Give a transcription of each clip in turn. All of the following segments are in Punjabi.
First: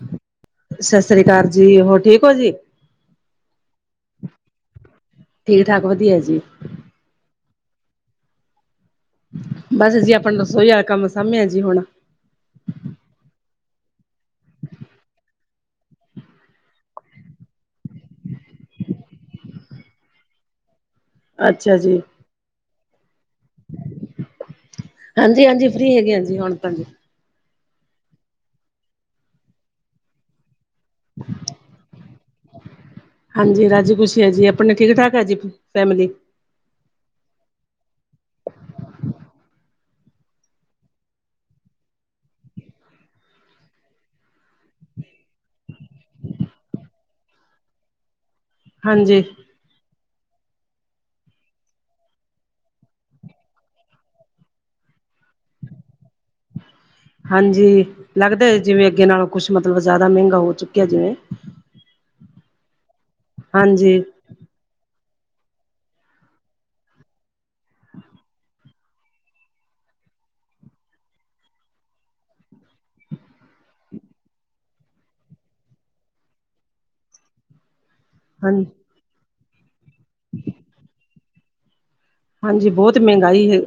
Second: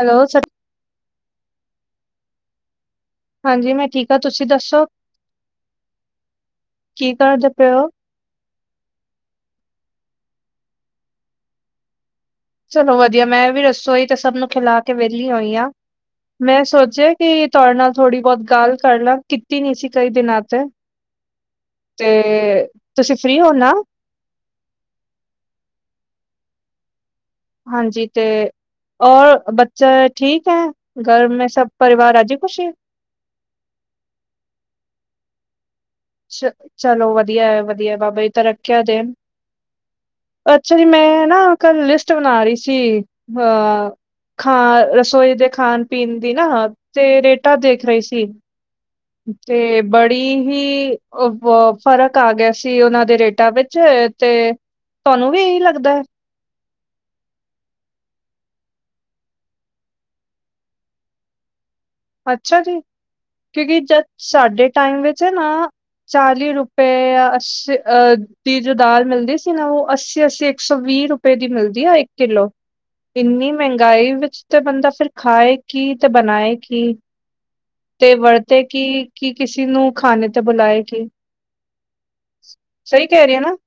ਹੈਲੋ ਸਤਿ। ਸਤਿ ਸ੍ਰੀ ਅਕਾਲ ਜੀ ਹੋਰ ਠੀਕ ਓ ਜੀ? ਹਾਂਜੀ ਮੈਂ ਠੀਕ ਆ ਤੁਸੀਂ ਦੱਸੋ? ਠੀਕ-ਠਾਕ ਵਧੀਆ ਜੀ। ਕੀ ਕਰਦੇ ਪਿਓ ਹੋ? ਬਸ ਅਸੀਂ ਆਪਣਾ ਦੱਸੋ ਐ ਕੰਮ ਸਮਿਆ ਜੀ ਹੁਣ। ਚਲੋ ਵਧੀਆ, ਮੈਂ ਵੀ ਰਸੋਈ ਤੇ ਸਭ ਨੂੰ ਖਿਲਾ ਕੇ ਵਿਹਲੀ ਹੋਈ ਹਾਂ। ਮੈਂ ਸੋਚਿਆ ਕਿ ਤੁਆਡੇ ਨਾਲ ਥੋੜੀ ਬੋਤ ਗੱਲ ਕਰ ਲਾਂ, ਕੀਤੀ ਨੀ ਸੀ ਕਈਂ ਦਿਨਾਂ ਤੇ। [inaudible] ਅੱਛਾ ਜੀ। ਏ ਤੁਸੀ ਫ੍ਰੀ ਹੋਨਾ? ਹਾਂਜੀ, ਹਾਂਜੀ ਫ੍ਰੀ ਹੈਗੀ ਆਂ ਹਾਂਜੀ ਹੂਣ ਤਾਂਜੀ। ਹਾਂਜੀ ਤੇ ਔਰ ਬੱਚਾ ਠੀਕ ਹੈ ਘਰ ਮੇਂ ਸਬ ਪਰਿਵਾਰ ਰਾਜੀ ਖੁਸ਼ੀ? ਹਾਂਜੀ ਰਾਜੀ ਖੁਸ਼ੀ ਹੈ ਜੀ, ਆਪਣੇ ਠੀਕ-ਠਾਕ ਹੈ ਜੀ ਫੈਮਿਲੀ? ਚ ਚਲੋ ਵਧੀਆ ਐ ਵਧੀਆ, ਬਾਬਾ ਜੀ ਤਰੱਕੀਆਂ ਦੇਨ। ਅੱਛਾ ਜੀ, ਮੈਂ ਨਾ ਕਲ ਲਿਸਟ ਬਨਾ ਰੀ ਸੀ ਹ ਖਾ ਰਸੋਈ ਦੇ ਖਾਨ-ਪੀਨ ਦੀ ਨਾ, ਤੇ ਰੇਟਾ ਦੇਖ ਰਹੀ ਸੀ। ਹਾਂਜੀ। ਤੇ ਬੜੀ ਹੀ ਉਹ ਓ ਫ਼ਰਕ ਆ ਗੇਆ ਸੀ ਓਨਾਂ ਦੇ ਰੇਟਾਂ ਵਿੱਚ ਤੇ ਤੁਆਨੂੰ ਵੀ ਏਈ ਲਗਦਾ। ਹਾਂਜੀ, ਲੱਗਦਾ ਏ ਜਿਵੇਂ ਅੱਗੇ ਨਾਲੋਂ ਕੁੱਛ ਮਤਲਬ ਜਾਦਾ ਮੈਂਗਾ ਹੋ ਚੁੱਕਿਆ ਜਿਵੇਂ। ਅੱਛਾ ਜੀ, ਕਿਉਂਕਿ ਹਾਂਜੀ ਜਦ ਸਾਡੇ ਟਾਈਮ ਵਿੱਚ ਨਾ, ਚਾਲੀ ਰੁਪਏ ਆ ਅੱਸੀ ਅ ਤੀ ਜੋ ਦਾਲ ਮਿਲਦੀ ਸੀ ਨਾ ਉਹ ਅੱਸੀ-ਅੱਸੀ ਇਕ ਸੌ ਵੀਹ ਰੁਪਏ ਦੀ ਮਿਲਦੀ ਆ ਇੱਕ ਕਿਲੋ। ਇੰਨੀ ਮਹਿੰਗਾਈ ਵਿੱਚ ਤੇ ਬੰਦਾ ਫੇਰ ਖਾਏ ਕੀ ਤੇ ਬਨਾਏ ਕੀ ਤੇ ਹਾਂ ਵਰਤੇ ਕੀ, ਕੀ ਕਿਸੀ ਨੂੰ ਖਾਨੇ ਤੇ ਬੁਲਾਏ ਕੀ। ਹਾਂਜੀ, ਬਹੁਤ ਸਹੀ ਕਹਿ ਮੈਹੰਗਾਈ ਹੈ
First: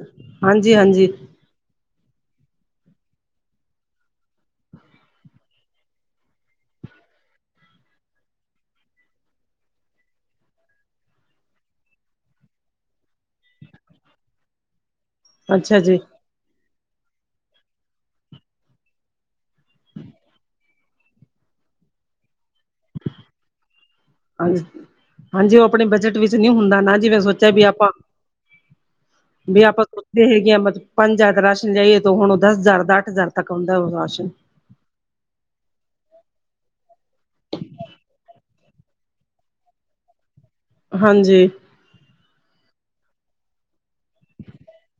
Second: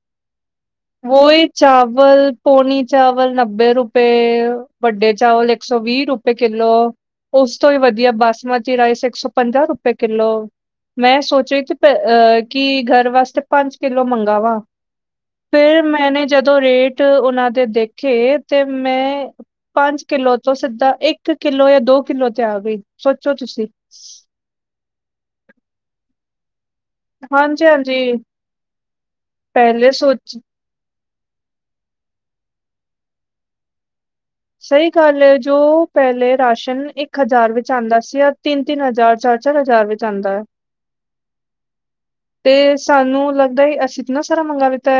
ਹਾਂਜੀ, ਹਾਂਜੀ। ਚਾਵਲ ਪੌਨੇ ਚਾਵਲ ਨੱਬੇ ਰੁਪਏ, ਵੱਡੇ ਚਾਵਲ ਇਕ ਸੌ ਵੀਹ ਰੁਪ ਰੁਪਏ ਕਿਲੋ, ਉਸ ਤੋਂ ਵੀ ਵਧੀਆ ਬਾਸਮਤੀ ਰਾਈਸ ਇਕ ਸੌ ਪੰਜਾਅ ਰੁਪਏ ਕਿੱਲੋ। ਮੈਂ ਸੋਚਿਆ ਤੇ ਅ ਕਿ ਘਰ ਵਾਸਤੇ ਪੰਜ ਕਿੱਲੋ ਮੰਗਾਵਾਂ। ਅੱਛਾ ਫਿਰ ਜੀ ਮੈਂਨੇ ਜਦੋਂ ਰੇਟ ਉਹਨਾਂ ਦੇ ਦੇਖੇ, ਤੇ ਮੈਂ ਪੰਜ ਕਿਲੋ ਤੋਂ ਸਿੱਧਾ ਇਕ ਕਿੱਲੋ ਯਾ ਦੋ ਕਿਲੋ ਤੇ ਆ ਗਈ, ਸੋਚੋ ਤੁਸੀ। ਹਾਂਜੀ, ਹਾਂਜੀ ਉਹ ਅਪਣੀ ਬਜਟ ਵਿੱਚ ਨੀ ਹੁੰਦਾ ਨਾ ਜਿਵੇਂ ਸੋਚਾਂ ਵੀ ਆਪਾਂ, ਹਾਂਜੀ-ਹਾਂਜੀ, ਵੀ ਆਪਾਂ ਪਹਿਲੇ ਸੋਚ ਸੋਚਦੇ ਹੈਗੇ ਆਂ ਮਤ ਪੰਜ ਹਜ਼ਾਰ ਕਾ ਰਾਸ਼ਨ ਲਿਆਈਏ, ਤੇ ਹੁਣ ਓ ਦੱਸ ਹਜ਼ਾਰ ਦਾ ਅੱਠ ਹਜ਼ਾਰ ਤੱਕ ਆਉਂਦਾ ਓ ਰਾਸ਼ਨ। ਸਈ ਗੱਲ ਐ ਜੋ ਪਹਿਲੇ ਰਾਸ਼ਨ ਇਕ ਹਜਾਰ ਵਿੱਚ ਆਂਦਾ ਸੀ, ਅਜ ਤਿੰਨ-ਤਿੰਨ ਹਜਾਰ, ਚਾਰ-ਚਾਰ ਹਜਾਰ ਵਿੱਚ ਚਾਂਦਾ। ਹਾਂਜੀ। ਤੇ ਸਾਨੂੰ ਲੱਗਦਾ ਅਸੀ ਇਤਨਾ ਸਾਰਾ ਮੰਗਾ ਲਿਤਾ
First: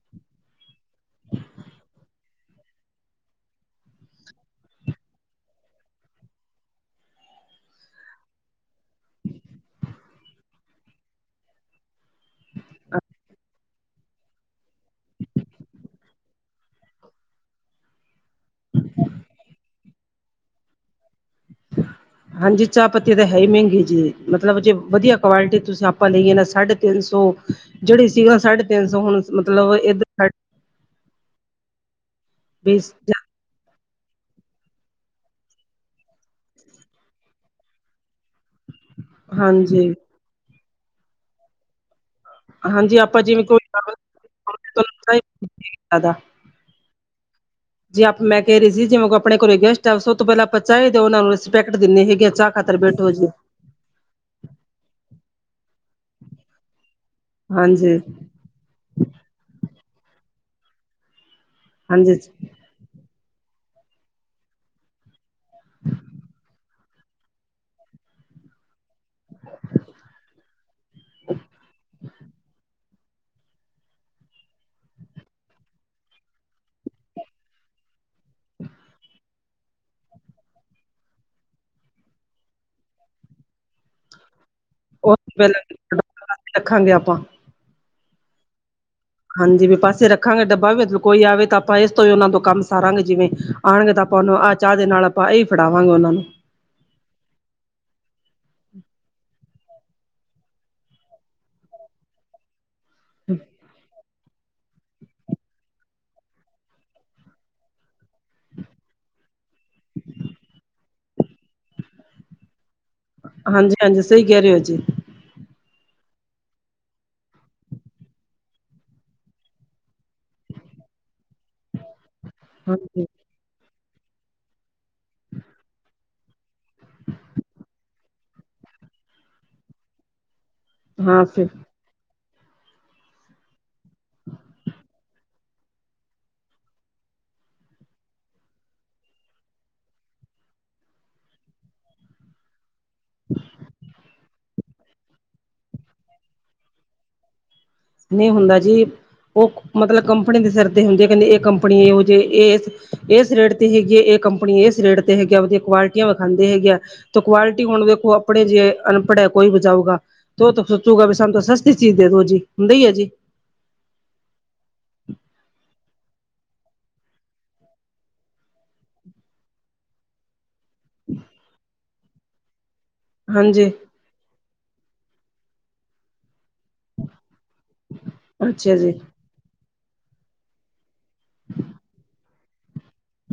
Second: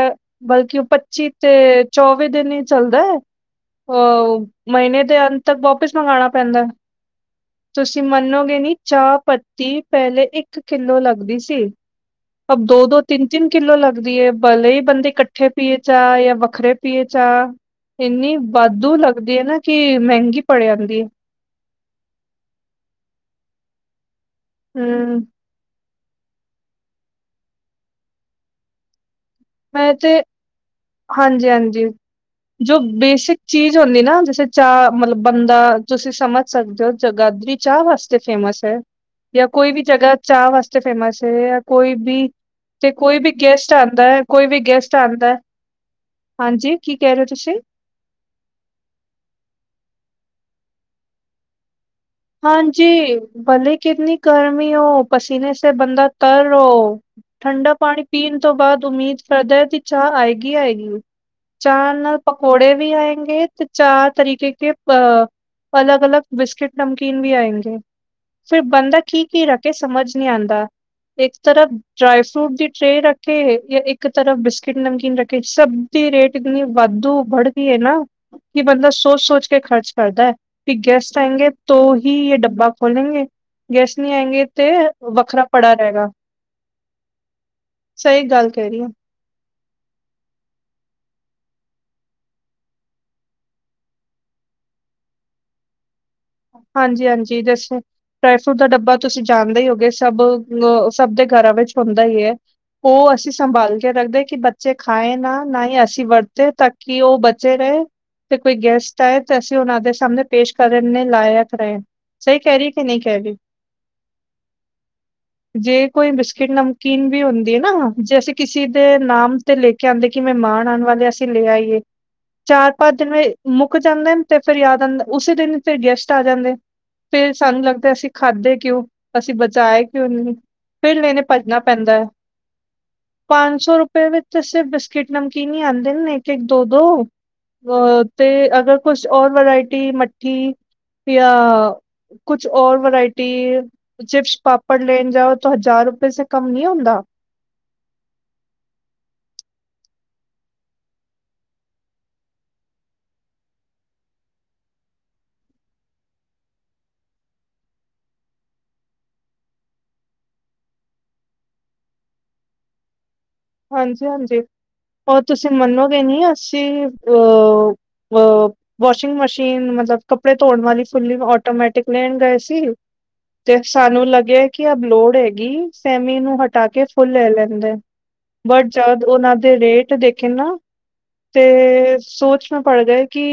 ਬਲਕਿ ਓ ਪੱਚੀ ਤੇ ਚੌਵੀ ਦਿਨ ਈ ਚੱਲਦਾ। ਹੋ ਮਹੀਨੇ ਦੇ ਅੰਤ ਤਕ ਵਾਪਿਸ ਮੰਗਾਣਾ ਪੈਂਦਾ। ਤੁਸੀ ਮੰਨੋਗੇ ਨੀ ਚਾਅ ਪੱਤੀ ਪਹਿਲੇ ਇੱਕ ਕਿੱਲੋ ਲਗਦੀ ਸੀ ਆਹ ਦੋ-ਦੋ, ਤਿੰਨ-ਤਿੰਨ ਕਿੱਲੋ ਲਗਦੀ ਏ, ਭਲੇ ਈ ਬੰਦੇ ਕੱਠੇ ਪੀਏ ਚਾਅ, ਯਾ ਵੱਖਰੇ ਪੀਏ ਚਾਅ, ਇੰਨੀ ਵਾਦੂ ਲੱਗਦੀ ਏ ਨਾ ਕਿ ਮਹਿੰਗੀ ਪੜ ਜਾਂਦੀ। ਹਾਂਜੀ ਚਾਅ ਪੱਤੀ ਤੇ ਹੈਈ ਮਹਿੰਗੀ ਜੀ ਮਤਲਬ ਜੇ ਵਧੀਆ ਹੂੰ ਕੁਆਲਿਟੀ ਤੁਸੀ ਅਪ ਆਪਾਂ ਲਈਏ ਨਾ ਸਾਡੇ ਤਿੰਨ ਸੌ, ਜਿਹੜੀ ਸੀਗਾ ਸਾਡੇ ਤਿੰਨ ਸੌ ਹੁਣ ਮਤਲਬ ਮੈਂ ਤੇ, ਇੱਧਰ ਹਾਂਜੀ-ਹਾਂਜੀ, ਜੋ ਬੇਸਿਕ ਚੀਜ ਹੁੰਦੀ ਨਾ, ਜੈਸੇ ਚਾਅ ਮਤਲਬ ਬੰਦਾ ਤੁਸੀ ਸਮਝ ਸਕਦੇ ਓ, ਜਗਾਦਰੀ ਚਾਅ ਵਾਸਤੇ ਫੇਮਸ ਐ। ਯਾ ਕੋਈ ਵੀ ਹਾਂਜੀ ਜਗਾ ਚਾ ਵਾਸਤੇ ਫੇਮਸ ਐ, ਯਾ ਕੋਈ ਬੀ 'ਤੇ ਹਾਂਜੀ ਕੋਈ ਆਪਾਂ ਵੀ ਜਿਵੇਂ ਗੈਸਟ ਆਂਦੈ, ਕੋਈ ਵੀ ਗੈਸਟ ਆਂਦੈ। ਜ਼ਿਆਦਾ ਹਾਂਜੀ ਕੀ ਕੈ ਰੇ ਓ ਤੁਸੀਂ? ਜੇ ਆਪ ਮੈਂ ਕੈ ਰੀ ਸੀ ਜਿਵੇਂ ਕੋ ਆਪਣੇ ਘਰੇ ਗੈਸਟ ਆਵ ਸੋ ਤੋਂ ਪੈਲਾਂ ਆਪਾਂ ਚਾਏ ਦੋ ਓਨਾਂ ਨੂੰ ਰਿਸਪੈਕਟ ਦੇਨੇ ਹੈਗੇ ਆ। ਚਾਹ ਖਾਤਰ ਬੈਠੋ ਹਾਂਜੀ ਜੀ ਭਲੇ ਕਿਤਨੀ ਗਰਮੀ ਓ, ਪਸੀਨੇ ਸੇ ਬੰਦਾ ਤਰ ਓ। ਠੰਡਾ ਹਾਂਜੀ ਪਾਣੀ ਪੀਨ ਤੋ ਬਾਦ ਉਮੀਦ ਕਰਦੈ ਕਿ ਚਾ ਆਏਗੀ-ਆਏਗੀ। ਚਾ ਨਾਲ ਹਾਂਜੀ ਪ ਕੌੜੇ ਵੀ ਆਏਂਗੇ 'ਤੇ ਚਾਰ ਤਰੀਕੇ ਕੇ ਅ ਅਲੱਗ-ਅਲੱਗ ਬਿਸਕਿਟ ਨਮਕੀਨ ਵੀ ਆਏਂਗੇ, ਫਿਰ ਬੰਦਾ ਕੀ-ਕੀ ਰੱਖੇ ਸਮਝ ਨੀ ਆਂਦਾ। ਇੱਕ ਤਰਫ਼ ਡਰਾਏ ਫਰੂਟ ਦੀ ਟਰੇਅ ਰੱਖੇ ਜਾਂ ਇੱਕ ਤਰਫ਼ ਬਿਸਕਿਟ, ਨਮਕੀਨ ਰੱਖੇ ਸਭ ਦੀ ਰੇਟ ਇਤਨੀ ਵਾਧੂ ਬੜਦੀ ਏ ਨਾ ਕਿ ਬੰਦਾ ਸੋਚ-ਸੋਚ ਕੇ ਖ਼ਰਚ ਕਰਦੈਂ ਵੀ ਗੈਸਟ ਆਏਂਗੇ ਤੋਂ ਹੀ ਯੇ ਡੱਬਾ ਖੋਲੇਗੇ ਗੈਸਟ ਨੀ ਆਏਂਗੇ 'ਤੇ ਉਸ ਵੱਖਰਾ ਪੜਾ ਪਹਿਲਾਂ ਰਏਗਾ, ਰੱਖਾਂਗੇ ਆਪਾਂ ਸਈ ਗੱਲ ਕੈਣੀ ਆ। ਹਾਂਜੀ ਵੀ ਪਾਸੇ ਰੱਖਾਂਗੇ ਡੱਬਾ ਵੀ ਅੱਜ ਕੋਈ ਆਵੇ ਤਾਂ ਆਪਾਂ ਏਸ ਤੋਂ ਈ ਉਨਾਂ ਤੋਂ ਕੰਮ ਸਾਰਾਂਗੇ ਜਿਵੇਂ ਆਣਗੇ ਤਾਂ ਆਪਾਂ ਉਨੂੰ ਆ ਚਾ ਦੇ ਨਾਲ ਆਪਾਂ ਏਈ ਫੜਾਵਾਂਗੇ ਉਨਾਂ ਨੂੰ। ਹਾਂਜੀ-ਹਾਂਜੀ ਦੱਸ। ਡਰਾਈ ਫਰੂਟ ਦਾ ਡੱਬਾ ਤੁਸੀਂ ਜਾਣਦੇ ਈ ਹੋਗੇ ਸਭ ਅ ਸਭ ਦੇ ਘਰਾਂ ਵਿੱਚ ਹੁੰਦਾ ਈ ਐ। ਓ ਅਸੀਂ ਸੰਭਾਲ ਕੇ ਰੱਖਦੇ ਕਿ ਬੱ ਚੇ ਖਾਏ ਨਾ ਨਾਈ ਅਸੀਂ ਵਰਤੇ ਤਾਂ ਕਿ ਓ ਬਚੇ ਰਏ 'ਤੇ ਕੋਈ ਗੈਸਟ ਤਾਏ ਤਾਂ ਅਸੀਂ ਉਨਾਂ ਦੇ ਸਾਹਮਣੇ ਪੇਸ਼ ਕਰਨ ਨੇ ਲਾਇਕ ਰਏ ਸਈ ਕੈ ਰੀ ਹਾਂਜੀ-ਹਾਂਜੀ ਸਈ ਕੈ ਰੇ ਓ ਜੀ। ਜੇ ਕੋਈ ਬਿਸਕਿਟ, ਨਮਕੀਨ ਵੀ ਹੁੰਦੀ ਏ ਨਾ ਜੇ ਅਸੀਂ ਕਿਸੀ ਦੇ ਨਾਮ 'ਤੇ ਲੇ ਕੇ ਆਂਦੇ ਕੀ ਮਹਿਮਾਨ ਆਣ ਵਾਲੇ ਅਸੀਂ ਲੈ ਆਈਏ। ਚਾਰ-ਪੰਜ ਹਾਂਜੀ ਦਿਨ ਮੇ ਮੁੱਕ ਜਾਂਦੇ ਨੇ 'ਤੇ ਫੇਰ ਯਾਦ ਆਂਦਾ ਉਸੀ ਦਿਨ ਫਿਰ ਗੈਸਟ ਆ ਜਾਂਦੇ ਐ ਫੇਰ ਸਾਨੂੰ ਲੱਗਦਾ ਅਸੀਂ ਖਾਧੇ ਕਿਉਂ, ਅਸੀਂ ਬਚਾਏ ਕਿਉਂ ਨੀ। ਫੇਰ ਲੈਣੇ ਹਾਂ ਫਿਰ ਭੱਜਣਾ ਪੈਂਦਾ ਐ, ਪੰਜ ਸੌ ਰੁਪਏ ਵਿੱਚ ਸਿਰ ਬਿਸਕਿਟ, ਨਮ ਕੀਨ ਈ ਆਂਦੇ ਨੇ ਇੱਕ-ਇੱਕ, ਦੋ-ਦੋ ਅ 'ਤੇ ਅਗਰ ਕੁਸ਼ ਔਰ ਵਰਾਇਟੀ ਮੱਠੀ ਯਾ ਕੁਛ ਔਰ ਵਰਾਇਟੀ ਚਿਪਸ, ਪਾ ਪੜ ਲੈਣ ਜਾਓ ਤੋਂ ਹਜ਼ਾਰ ਰੁਪਏ ਸੇ ਕਮ ਨੀ ਹੁੰਦਾ। ਨਈ ਹੁੰਦਾ ਜੀ, ਓ ਮਤਲਬ ਕੰਪਨੀ ਦੇ ਸਿਰ 'ਤੇ ਹੁੰਦੀ ਆ ਕੈਂਦੀ ਏ ਕੰਪਨੀ ਏਹੋ ਜੀ ਏਸ ਏਸ ਰੇਟ 'ਤੇ ਹੈਗੀ ਆ ਏ ਕੰਪਨੀ, ਏਸ ਰੇਟ 'ਤੇ ਹੈਗੀ ਆ ਕੇ ਆਪਦੀਆਂ ਕੁਆਲਿਟੀਆਂ ਵਖਾਂਦੇ ਹੈਗੇ ਆ ਤੋਂ ਕੁਆਲਿਟੀ ਹੁਣ ਵੇਖੋ ਆਪਣੇ ਜੇ ਅਨਪੜ ਐ ਕੋਈ ਬਚਾਊਗਾ। ਤੋਂ ਤਾਂ ਸੋਚੂਗਾ ਵੀ ਸਾਨੂੰ ਤਾਂ ਸਸਤੀ ਚੀਜ਼ ਦੇ ਦੋ ਜੀ ਹੁੰਦਾ ਈ ਐ ਜੀ। ਹਾਂਜੀ-ਹਾਂਜੀ ਔਰ ਤੁਸੀਂ ਮੰਨੋਗੇ ਨੀ ਅਸੀਂ ਅ ਅ ਵੋਸ਼ਿੰਗ ਮਸ਼ੀਨ ਮਤਲਬ ਕੱਪੜੇ ਧੋਣ ਵਾਲੀ ਫੁੱਲੀ ਓਟੋਮੈਟਿਕ ਲੈਣ ਗਏ ਸੀ 'ਤੇ ਹਾਂਜੀ ਸਾਨੂੰ ਲੱਗਿਆਂ ਕਿ ਅਬ ਲੋੜ ਹੈਗੀ ਸੇਮੀ ਨੂੰ ਹਟਾ ਕੇ ਫੁੱਲ ਲੈ ਲੈਂਦੇ। ਬਟ ਅੱਛਾ ਜੀ ਜਦ ਉਨਾਂ ਦੇ ਰੇਟ ਦੇ ਕੇ ਨਾ 'ਤੇ ਸੋਚ ਮੇਂ ਪੜ ਗਏ ਕਿ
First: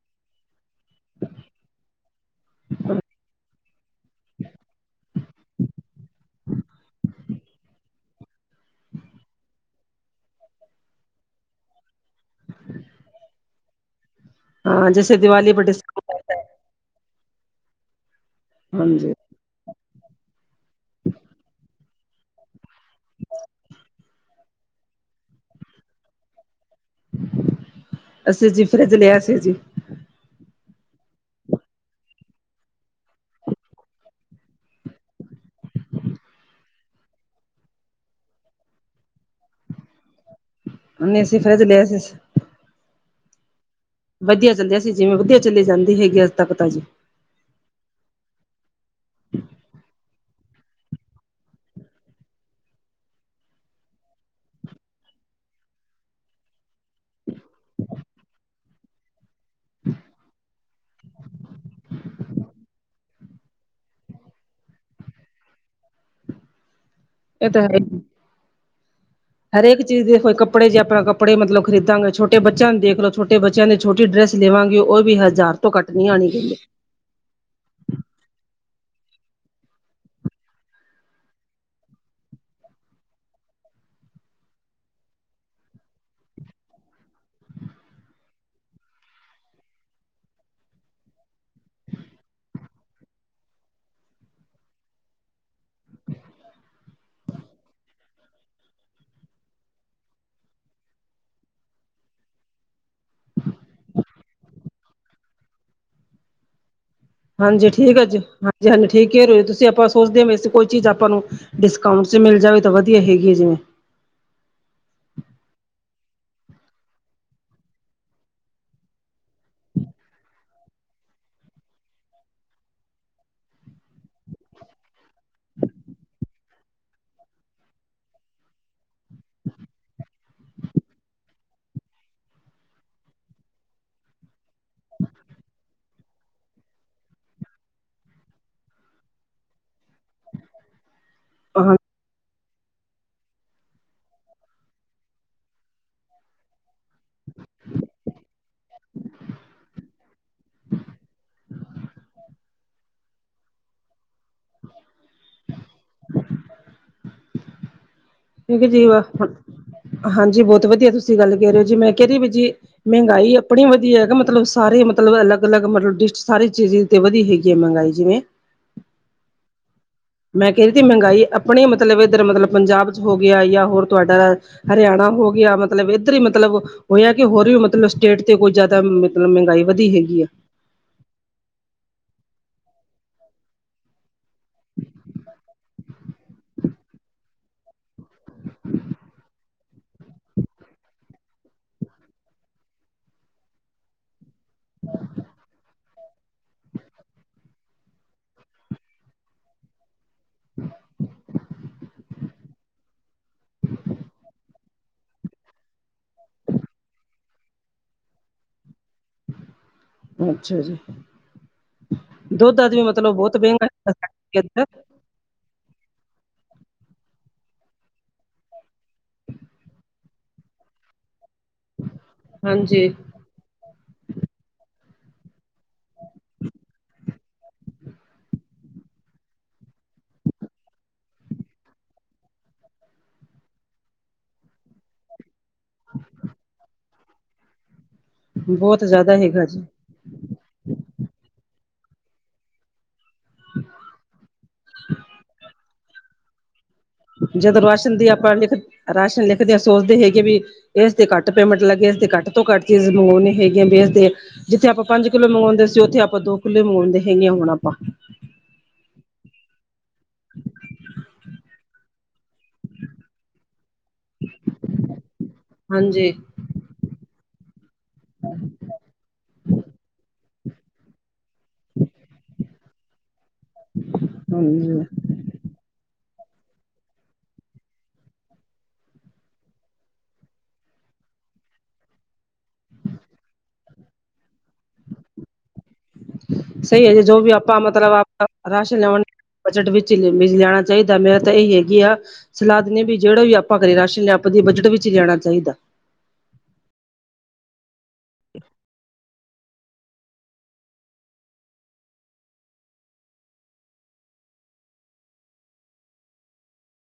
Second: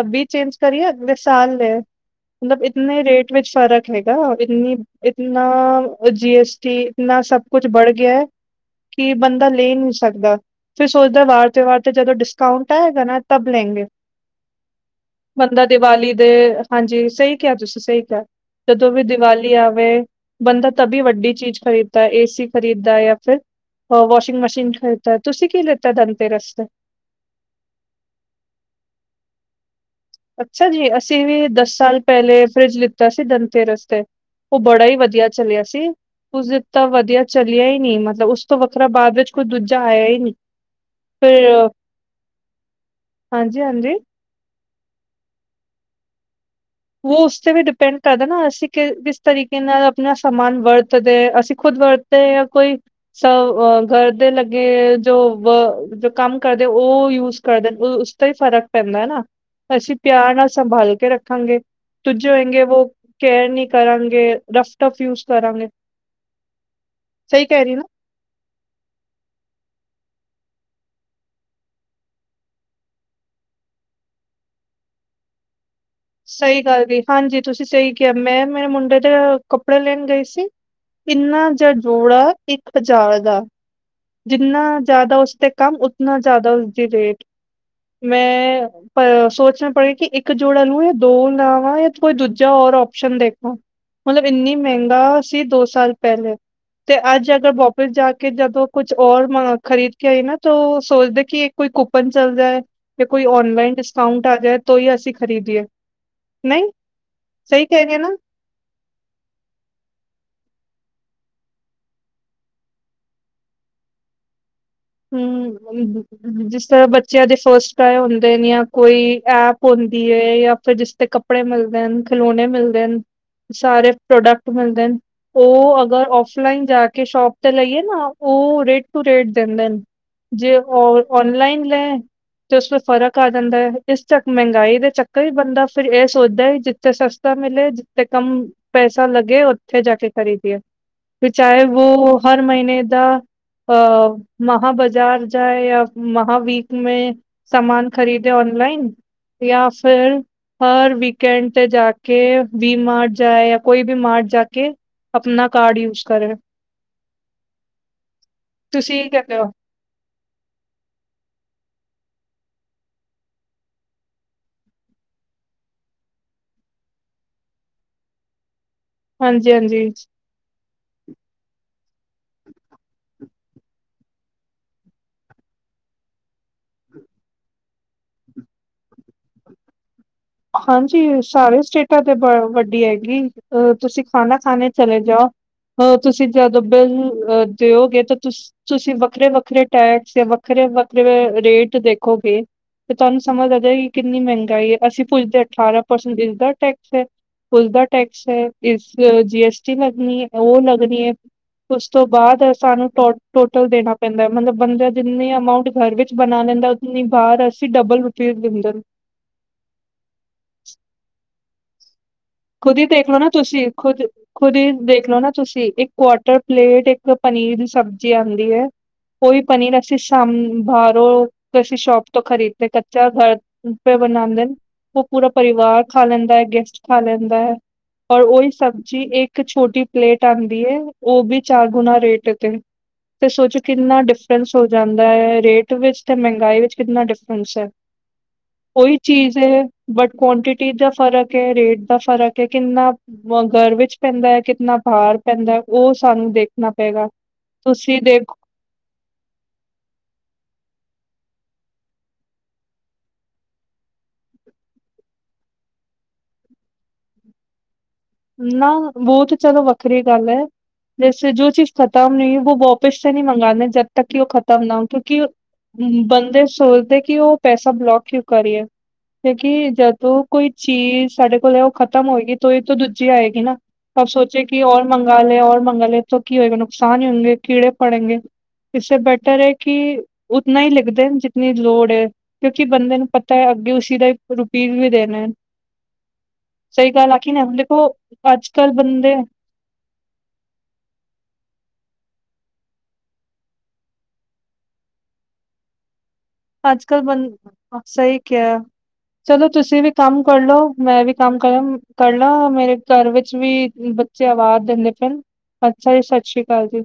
ਅਭੀ ਚੇਂਜ ਕਰੀਏ ਅਗਲੇ ਸਾਲ ਲੈ ਮਤਲਬ ਇਤਨੇ ਰੇਟ ਵਿੱਚ ਫ਼ਰਕ ਹੈਗਾ ਇਤਨੀ ਇਤਨਾ ਜੀ ਐਸ ਟੀ ਇਤਨਾ ਸਭ ਕੁਛ ਬੜ ਗਿਆ ਐ ਕੀ ਬੰਦਾ ਲੈ ਨੀ ਸਕਦਾ। ਫਿਰ ਸੋਚਦਾ ਵਾਰ 'ਤੇ ਵਾਰ 'ਤੇ ਜਦੋਂ ਡਿਸਕਾਊਟ ਆ ਹੈਗਾ ਨਾ ਤਬ ਲੈਂਗੇ। ਹਾਂ ਜੈਸੇ ਦੀਵਾਲੀ ਪਰ ਬੰਦਾ ਦੀਵਾਲੀ ਦੇ, ਡਿਸਕਾਊਂਟ ਹਾਂਜੀ ਸਈ ਕਿਆ ਤੁਸੀਂ ਸਈ ਕਿਆ। ਜਦੋਂ ਵੀ ਹਾਂਜੀ ਦੀਵਾਲੀ ਆਵੇ, ਬੰਦਾ ਤਬ ਈ ਵੱਡੀ ਚੀਜ਼ ਖਰੀਦ ਏਸੀ ਖਰੀਦਦਾ ਜਾਂ ਫਿਰ ਵਾਸ਼ਿੰਗ ਮਸ਼ੀਨ ਖਰੀਦਦਾ, ਤੁਸੀਂ ਕੀ ਲੀਤਾ ਦੰਨ ਤੇਰਸ ਤੇ। ਅਸੀਂ ਜੀ ਫਰਿਜ ਲ਼ਿਆ ਸੀ ਜੀ। ਅੱਛਾ ਜੀ ਅਸੀਂ ਵੀ ਦਸ ਸਾਲ ਪਹਿਲੇ ਫਰਿਜ ਲਿੱਤਾ ਸੀ ਦਨ ਤੇਰਸ ਤੇ। ਓ ਬੜਾਂ ਈ ਵਧੀਆਂ ਚੱਲਿਆ ਸੀ। ਉਸਦੇ ਤਾਂ ਵਧੀਆ ਚਲਿਆ ਈ ਨੀ, ਮਤਲਬ ਉਸ ਤੋਂ ਵੱਖਰਾ ਬਾਅਦ ਵਿੱਚ ਕੋਈ ਦੂਜਾ ਆਇਆ ਈ ਨੀਂ। ਨਈ ਅਸੀ ਫਰਿਜ਼ ਲ਼ਿਆ ਸੀ। ਹਾਂਜੀ- ਹਾਂਜੀ। ਵਧੀਆ ਚੱਲਦੀ ਅਸੀਂ ਜਿਵੇਂ ਵਧੀਆ ਚਲੀ ਜਾਂਦੀ ਹੈਗੀ ਅੱਜ ਤੱਕ ਜੀ। ਵੋ ਉਸ ਤੇ ਵੀ ਡਿਪੈਂਡ ਕਰਦਾ ਨਾ ਅਸੀਂ ਕਿ ਕਿਸ ਤਰੀਕੇ ਨਾਲ ਆਪਣਾਂ ਸਮਾਂਨ ਵਰਤਦੇ, ਅਸੀਂ ਖੁਦ ਵਰਤੇ ਯਾ ਕੋਈ ਸ ਗਰ ਦੇ ਲੱਗੇ ਜੋ ਵ ਜੋ ਕੰਮ ਕਰਦੇ ਉਹ ਯੂਜ ਕਰਦੇ ਨੇ, ਉਸਦਾ ਵੀ ਫ਼ਰਕ ਪੈਂਦਾ ਐ ਨਾ ਅਸੀਂ ਪਿਆਰ ਨਾਲ ਸੰਭਾਲ ਕੇ ਰੱਖਾਂਗੇ। ਦੂਜੇ ਹੋਏਗੇ ਵੋ ਕੇਅਰ ਨੀਂ ਕਰਨਗੇ, ਰਫ -ਟਫ ਯੂਜ ਕਰਾਂਗੇ ਸਹੀ ਇ ਤਾਂ ਕਹਿ ਰਹੀ ਹੈ ਨਾ? ਈ। ਹਰੇਕ ਚੀਜ਼ ਦੇਖੋਂ, ਕੱਪੜੇ ਜੇ ਆਪਾਂ ਕੱਪੜੇ ਮਤਲਬ ਖਰੀਦਾਂਗੇ ਛੋਟੇ ਬੱਚਿਆ ਨੂੰ ਦੇਖ ਲਓ ਛੋਟੇ ਬ -ਚਿਆ ਦੀ ਛੋਟੀ ਡ੍ਰੈਸ ਲੇਵਾਂਗੇ ਉਹ ਵੀ ਹਜ਼ਾਰ ਤੋਂ ਘੱਟ ਨੀ ਆਣੀ ਕਹਿੰਦੇ ਸਹੀ ਗੱਲ ਜੀ ਹਾਂਜੀ, ਤੁਸੀਂ ਸਈ ਕਿਆ ਮੈਂ-ਮੈਂ ਮੁੰਡੇ ਦੇ ਕੱਪੜੇ ਲੈਣ ਗਏ ਸੀ ਇੰਨਾ ਜਾ ਜੋੜਾ ਇੱਕ ਹਜਾਰ ਦਾ। ਜਿੰਨਾ ਜ਼ਿਆਦਾ ਉਸ ਤੇ ਕੰਮ ਉਤਨਾ ਜ਼ਿਆਦਾ ਉਸਦੀ ਰੇਟ, ਮੈਂ ਪਰ ਸੋਚਣਾ ਪੜੇ ਕਿ ਇੱਕ ਜੋੜਾ ਲੂ ਯਾ ਦੋ ਲਵਾਂ, ਯਾ ਕੋਈ ਦੂਜਾ ਔਰ ਓਪਸ਼ਨ ਦੇਖਾਂ। ਮਤਲਬ ਇੰਨੀ ਮਹਿੰਗਾ ਸੀ ਦੋ ਸਾਲ ਪਹਿਲੇ, ਤੇ ਅੱਜ ਅਗਰ ਵਾਪਿਸ ਜਾ ਕੇ ਜਦੋਂ ਕੁਛ ਔਰ ਮਗ ਖਰੀਦ ਕੇ ਨਾ ਤੋ ਓ ਸੋਚਦੇ ਕਿ ਏ ਕੋਈ ਕੂਪਨ ਚਲਦਾ ਏ। ਕਿ ਕੋਈ ਔਨਲਾਈਨ ਡਿਸਕਾਊਂਟ ਆ ਜਾਏ ਤੋ ਈ ਅਸੀਂ ਖ਼ਰੀਦੀਏ, ਨਈ। ਹਾਂਜੀ, ਠੀਕ ਐ ਜੀ, ਹਾਂਜੀ- ਹਾਂਜੀ ਠੀਕ ਕਹਿ ਰੇ ਤੁਸੀਂ ਆਪਾਂ ਸੋਚਦੇ ਵੈਸੇ ਕੋਈ ਚੀਜ਼ ਆਪਾਂ ਨੂੰ ਡਿਸਕਾਊਂਟ ਚ ਮਿਲ ਜਾਵੇ ਤਾਂ ਵਧੀਆ ਹੈਗੀ ਏ ਜਿਵੇਂ ਹੂੰ, ਉਹੀ [unintelligible] ਜਿਸ ਤਰ੍ਹਾਂ ਬੱਚਿਆ ਦੇ ਫਸਟ ਆਏ ਹੁੰਦੇ ਨੇ ਯਾ ਕੋਈ ਐਪ ਹੁੰਦੀ ਏ, ਯਾ ਫਿਰ ਜਿਸ ਤੇ ਕ ਕੱਪੜੇ ਮਿਲ਼ਦੇ ਹਨ, ਖਿਲੋਣੇ ਮਿਲ਼ਦੇ ਹਨ ਸਾਰੇ ਪ੍ਰੋਡਕਟ ਮਿਲਦੇ ਉਹ ਅਗਰ ਔਫਲਾਈਨ ਜਾ ਕੇ ਸ਼ੋਪ ਤੇ ਲਈਏ ਨਾ ਓ ਰੇਟ ਟੂ ਰੇਟ ਦਿੰਦੇ ਨੇ ਜੇ ਔਨ ਔਨਲਾਈਨ ਲੇ ਤੇ ਉਸ ਵਿੱਚ ਫ਼ਰਕ ਆ ਜਾਂਦਾ ਏ, ਇਸ ਚੱਕ ਮਹਿੰਗਾਈ ਦੇ ਚੱਕਰ ਚ ਬੰਦਾ ਫਿਰ ਇਹ ਸੋਚਦਾ ਏ ਜ ਫ਼ੇਰ ਸਸਤਾ ਮਿਲ਼ੇ, ਜਿੱਥੇ ਕਮ ਪੈਸਾਂ ਲੱਗੇਂ ਉੱਥੇ ਜਾਂ ਕੇ ਖ਼ਰੀਦੀਏ। ਫਿਰ ਚਾਹੇਂ ਹਾਂ ਵੋ ਹਰ ਮਹੀਨੇਂ ਦਾ ਅ ਮਹਾਂ ਬਜ਼ਾਰ ਜਾਏਂ, ਯਾ ਮਹਾ ਵੀਕ ਮੇ ਸਮਾਂਨ ਖ਼ਰੀਦੇ ਔਨਲਾਈਨ ਯਾ ਫਿਰ ਹਰ ਵੀਕ ਐਂਡ ਤੇ ਜਾ ਕੇ ਵੀ ਮਾਰਟ ਜਾਏਂ ਯਾ ਕੋਈ ਵੀ ਮਾਰਟ ਜਾਂ ਕੇ ਆਪਣਾਂ ਕਾਰਡ ਯੂਜ ਕਰੇ। ਕਿਉਂਕਿ ਜੀਵਾ, ਹਾਂਜੀ ਬਹੁਤ ਵਧੀਆਂ ਤੁਸੀਂ ਗੱਲ਼ ਕਹਿ ਰੇ ਔ ਜੀ ਮੈਂ ਕਹਿ ਰੀ ਵੀ ਜੀ ਮਹਿੰਗਾਈ ਆਪਣੀ ਵਧੀ ਹੈ, ਮਤਲਬ ਸਾਰੇ ਮਤਲਬ ਅਲੱਗ-ਅਲੱਗ ਮਤਲਬ ਡਿਸ਼ ਸਾਰੀ ਚੀਜ਼ ਤੇ ਵਧੀ ਹੈਗੀ ਐਂ, ਮਹਿੰਗਾਈ ਜਿਵੇਂ ਹਾਂਜੀ- ਹਾਂਜੀ। ਮੈਂ ਕਹਿ ਰਹੀ ਥੀ, ਮਹਿੰਗਾਈ ਆਪਣੇ ਮਤਲਬ ਇੱਧਰ ਮਤਲਬ ਪੰਜਾਬ ਚ ਹੋ ਗਿਆ ਯਾਂ ਹੋਰ ਤੁਹਾਡਾ ਹਰਿਆਣਾ ਹੋ ਗਿਆ, ਮਤਲਬ ਇੱਧਰ ਈ ਮਤਲਬ ਹੋਇਆ ਕਿ, ਹੋਰ ਵੀ ਮਤਲਬ ਸਟੇਟ ਤੇ ਕੋਈ ਜ਼ਿਆਦਾ ਮਤਲਬ ਮਹਿੰਗਾਈ ਵਧੀ ਹੇਗੀ ਆ। ਹਾਂਜੀ, ਸਾਰੇ ਸਟੇਟਾ ਤੇ ਬ ਵੱਡੀ ਹੈਗੀ, ਅ ਤੁਸੀਂ ਖਾਣਾ ਖਾਣੇ ਚਲੇ ਜਾਓ ਆ, ਤੁਸੀਂ ਜਦੋਂ ਬਿਲ ਅ ਦਿਓਗੇ ਤੇ ਤੁਸ ਤੁਸੀਂ ਵੱਖਰੇ-ਵੱਖਰੇ ਟੈਕਸ, ਯਾ ਵੱਖਰੇ-ਵੱਖਰੇ ਰੇਟ ਦੇਖੋਗੇ। ਫਿਰ ਤੁਹਾਨੂੰ ਸਮਝ ਆ ਜਾਏਗੀ ਕਿੰਨੀ ਮਹਿੰਗਾਈ ਏ, ਅਸੀਂ ਪੁੱਛਦੇ ਅਠਾਰਾਂ ਪਰਸੈਂਟ ਇਸਦਾ ਟੈਕਸ ਏ, ਉਸਦਾ ਟੈਕਸ ਏ, ਇਸ ਜੀ ਐਸ ਟੀ ਲੱਗਣੀ ਏ, ਉਹ ਲੱਗਣੀ ਏ, ਉਸ ਤੋਂ ਬਾਅਦ ਸਾਨੂੰ ਟੋ, ਟੋਟਲ ਦੇਣਾ ਪੈਂਦਾ ਮਤਲਬ ਬੰਦਾ ਜਿੰਨੀ ਅਮਾੰਊਂਟ ਘਰ ਵਿੱਚ ਬਣਾ ਲੇਂਦਾ, ਉਤਨੀ ਬਾਹਰ ਅਸੀਂ ਡਬਲ ਰੁਟੀ ਦਿੰਦੇ। ਅੱਛਾ ਜੀ। ਦੁੱਧ ਦਾ ਖੁਦ ਵੀ ਈ ਮਤਲਬ ਦੇਖਲੋ ਨਾ ਬਹੁਤ ਤੁਸੀਂ, ਖੁਦ, ਖੁਦ ਮਹਿੰਗਾ ਈ ਦੇਖਲੋ ਨਾ ਤੁਸੀ, ਇੱਕ ਕੁਆਟਰ ਪਲੇਟ, ਇੱਕ ਪਨੀਰ ਦੀ ਸਬਜ਼ੀ ਆਂਦੀ ਐ। ਓਈ ਪਨੀਰ ਅਸੀਂ ਸ਼ਾਮ, ਬਾਹਰੋ, ਅਸੀਂ ਸ਼ੋਪ ਤੋਂ ਖਰੀਦਦੇ ਹਾਂਜੀ ਕੱਚਾ ਘਰ ਗਪੇ ਬਨਾਂਦੇ, ਉਹ ਪੂਰਾ ਪਰਿਵਾਰ ਖਾ ਲੈਂਦਾ ਏ, ਗੈਸਟ ਖਾ ਲੈਂਦਾ ਏ। ਔਰ ਉਹੀ ਸਬਜ਼ੀ ਇੱਕ ਛੋਟੀ ਪਲੇਟ ਆਂਦੀ ਏ, ਉਹ ਵੀ ਚਾਰ ਗੁਣਾ ਰੇਟ ਤੇ। ਤੇ ਸੋਚੋ ਕਿੰਨਾ ਡਿਫਰੈਂਸ ਹੋ ਜਾਂਦਾ ਏ, ਰੇਟ ਵਿੱਚ ਤੇ ਮਹਿੰਗਾਈ ਵਿੱਚ ਕਿੰਨਾ ਡਿਫਰੈਂਸ ਐ, ਬਹੁਤ ਓਈ ਜ਼ਿਆਦਾ ਚੀਜ਼ ਹੈਗਾ ਜੀ ਏ ਬਟ ਕੁਆਂਟਿਟੀ ਦਾ ਫ਼ਰਕ ਏ, ਰੇਟ ਦਾ ਫ਼ਰਕ ਏ, ਕਿੰਨਾ ਵੋ ਘਰ ਵਿੱਚ ਪੈਂਦਾ ਏ, ਕਿਤਨਾ ਬ੍ਹਾਰ ਪੈਂਦਾ ਓ ਸਾਨੂੰ ਦੇਖਨਾ ਪੇਗਾ। ਜਦੋਂ ਰਾਸ਼ਨ ਦੀ ਆਪਾਂ ਲਿਖ, ਰਾਸ਼ਨ ਲਿਖਦੇ ਆਂ ਸੋਚਦੇ ਹੈਗੇ ਵੀ ਏਸ ਦੇ ਘੱਟ ਪੇਮੈਂਟ ਲੱਗੇ, ਏਸਦੇ ਘੱਟ ਤੋਂ ਘੱਟ ਚੀਜ਼ ਮੰਗਵਾਉਨੀ ਹੈਗੀਆਂ ਵੀ ਏਸਦੇ ਜਿੱਥੇ ਆਪਾ ਪੰਜ ਕਿੱਲੋ ਮੰਗਵਾਉਂਦੇ ਸੀ, ਉੱਥੇ ਆਪਾਂ ਦੋ ਕਿੱਲੋ ਈ ਮੰਗਵਾਓਂਦੇ ਹੇਂਗੇ ਆ, ਹੁਣ ਆਪਾਂ। ਨਾ ਬੋਹਤ ਚਲੋ ਵੱਖਰੀ ਗੱਲ ਐ, [inaudible] ਖਤਮ ਨਹੀਂ ਵੋਪਿਸ਼ ਤੇ ਨਹੀਂ ਮੰਗਾਨਦੇ, ਜਦ ਤੱਕ ਕਿ ਓਹ ਖਤਮ ਨਾ ਓ, ਕਿਉਂਕਿ ਹਾਂਜੀ ਬੰਦੇ ਸੋਚਦੇ ਕਿ, ਓਹ ਪੈਸਾ ਬਲੋਕ ਕਿਉਂ ਕਰੀਏ। ਕਿਉਂਕਿ, ਜਦੋਂ ਕੋਈ ਚੀਜ਼ ਸਾਡੇ ਕੋਲ ਓਹ ਖਤਮ ਹੋਏਗੀ, ਤੋ ਈ ਤੋ ਦੂ ਜਾਏਗੀ ਨਾ, ਤਾਂ ਸੋਚੇ ਕਿ [inaudible] ਹਾਂਜੀ [inaudible] ਲਿਖਦੇਨ ਜਿਤਨੀ ਲੋੜ ਏ। ਕਿਉਂਕਿ ਬੰਦੇ ਨੂੰ ਪਤਾ ਐ, ਅੱਗੇ ਉਸੀ ਦਾ ਰੁਪੀਜ ਵੀ ਦੇਨਾ ਐ। ਸਹੀ ਐ ਜੀ ਸੋ ਵੀ ਆਪਾ, ਦੇਖੋ ਮਤਲਬ ਆਪਾ ਅੱਜ-ਕੱਲ੍ਹ ਰਾਸ਼ਨ ਲਿਆਉਨ ਬੰਦੇ ਬਜਟ ਵਿੱਚ ਲੈਣਾ ਚਾਹੀਦਾ, ਮੇਰਾ ਤਾਂ ਏਹੀ ਹੈਗੀ ਆ। ਸਲਾਹ ਦਿੰਦੇ ਆ ਵੀ ਜੇਹੜਾ ਵੀ ਆਪਾਂ ਘਰੇ ਰਾਸ਼ਨ ਲਿਆ, ਆਪ ਦੀ ਬਜਟ ਵਿੱਚ ਈ ਜਾਣਾ ਚਾਹੀਦਾ। ਅੱਜ-ਕੱਲ ਬੰਦ, ਸਹੀ ਕਿਹਾ। ਚਲੋ ਤੁਸੀਂ ਵੀ ਕੰਮ ਕਰਲੋ, ਮੈਂ ਵੀ ਕੰਮ ਕਰਾਂ, ਕਰਲਾਂ, ਮੇਰੇ ਘਰ ਵਿੱਚ ਵੀ ਆਵਾਜ਼ ਦੇੰਦੇ ਪਏਨ, ਅੱਛਾ ਜੀ, ਸਤਿ ਸ਼੍ਰੀ ਅਕਾਲ ਜੀ।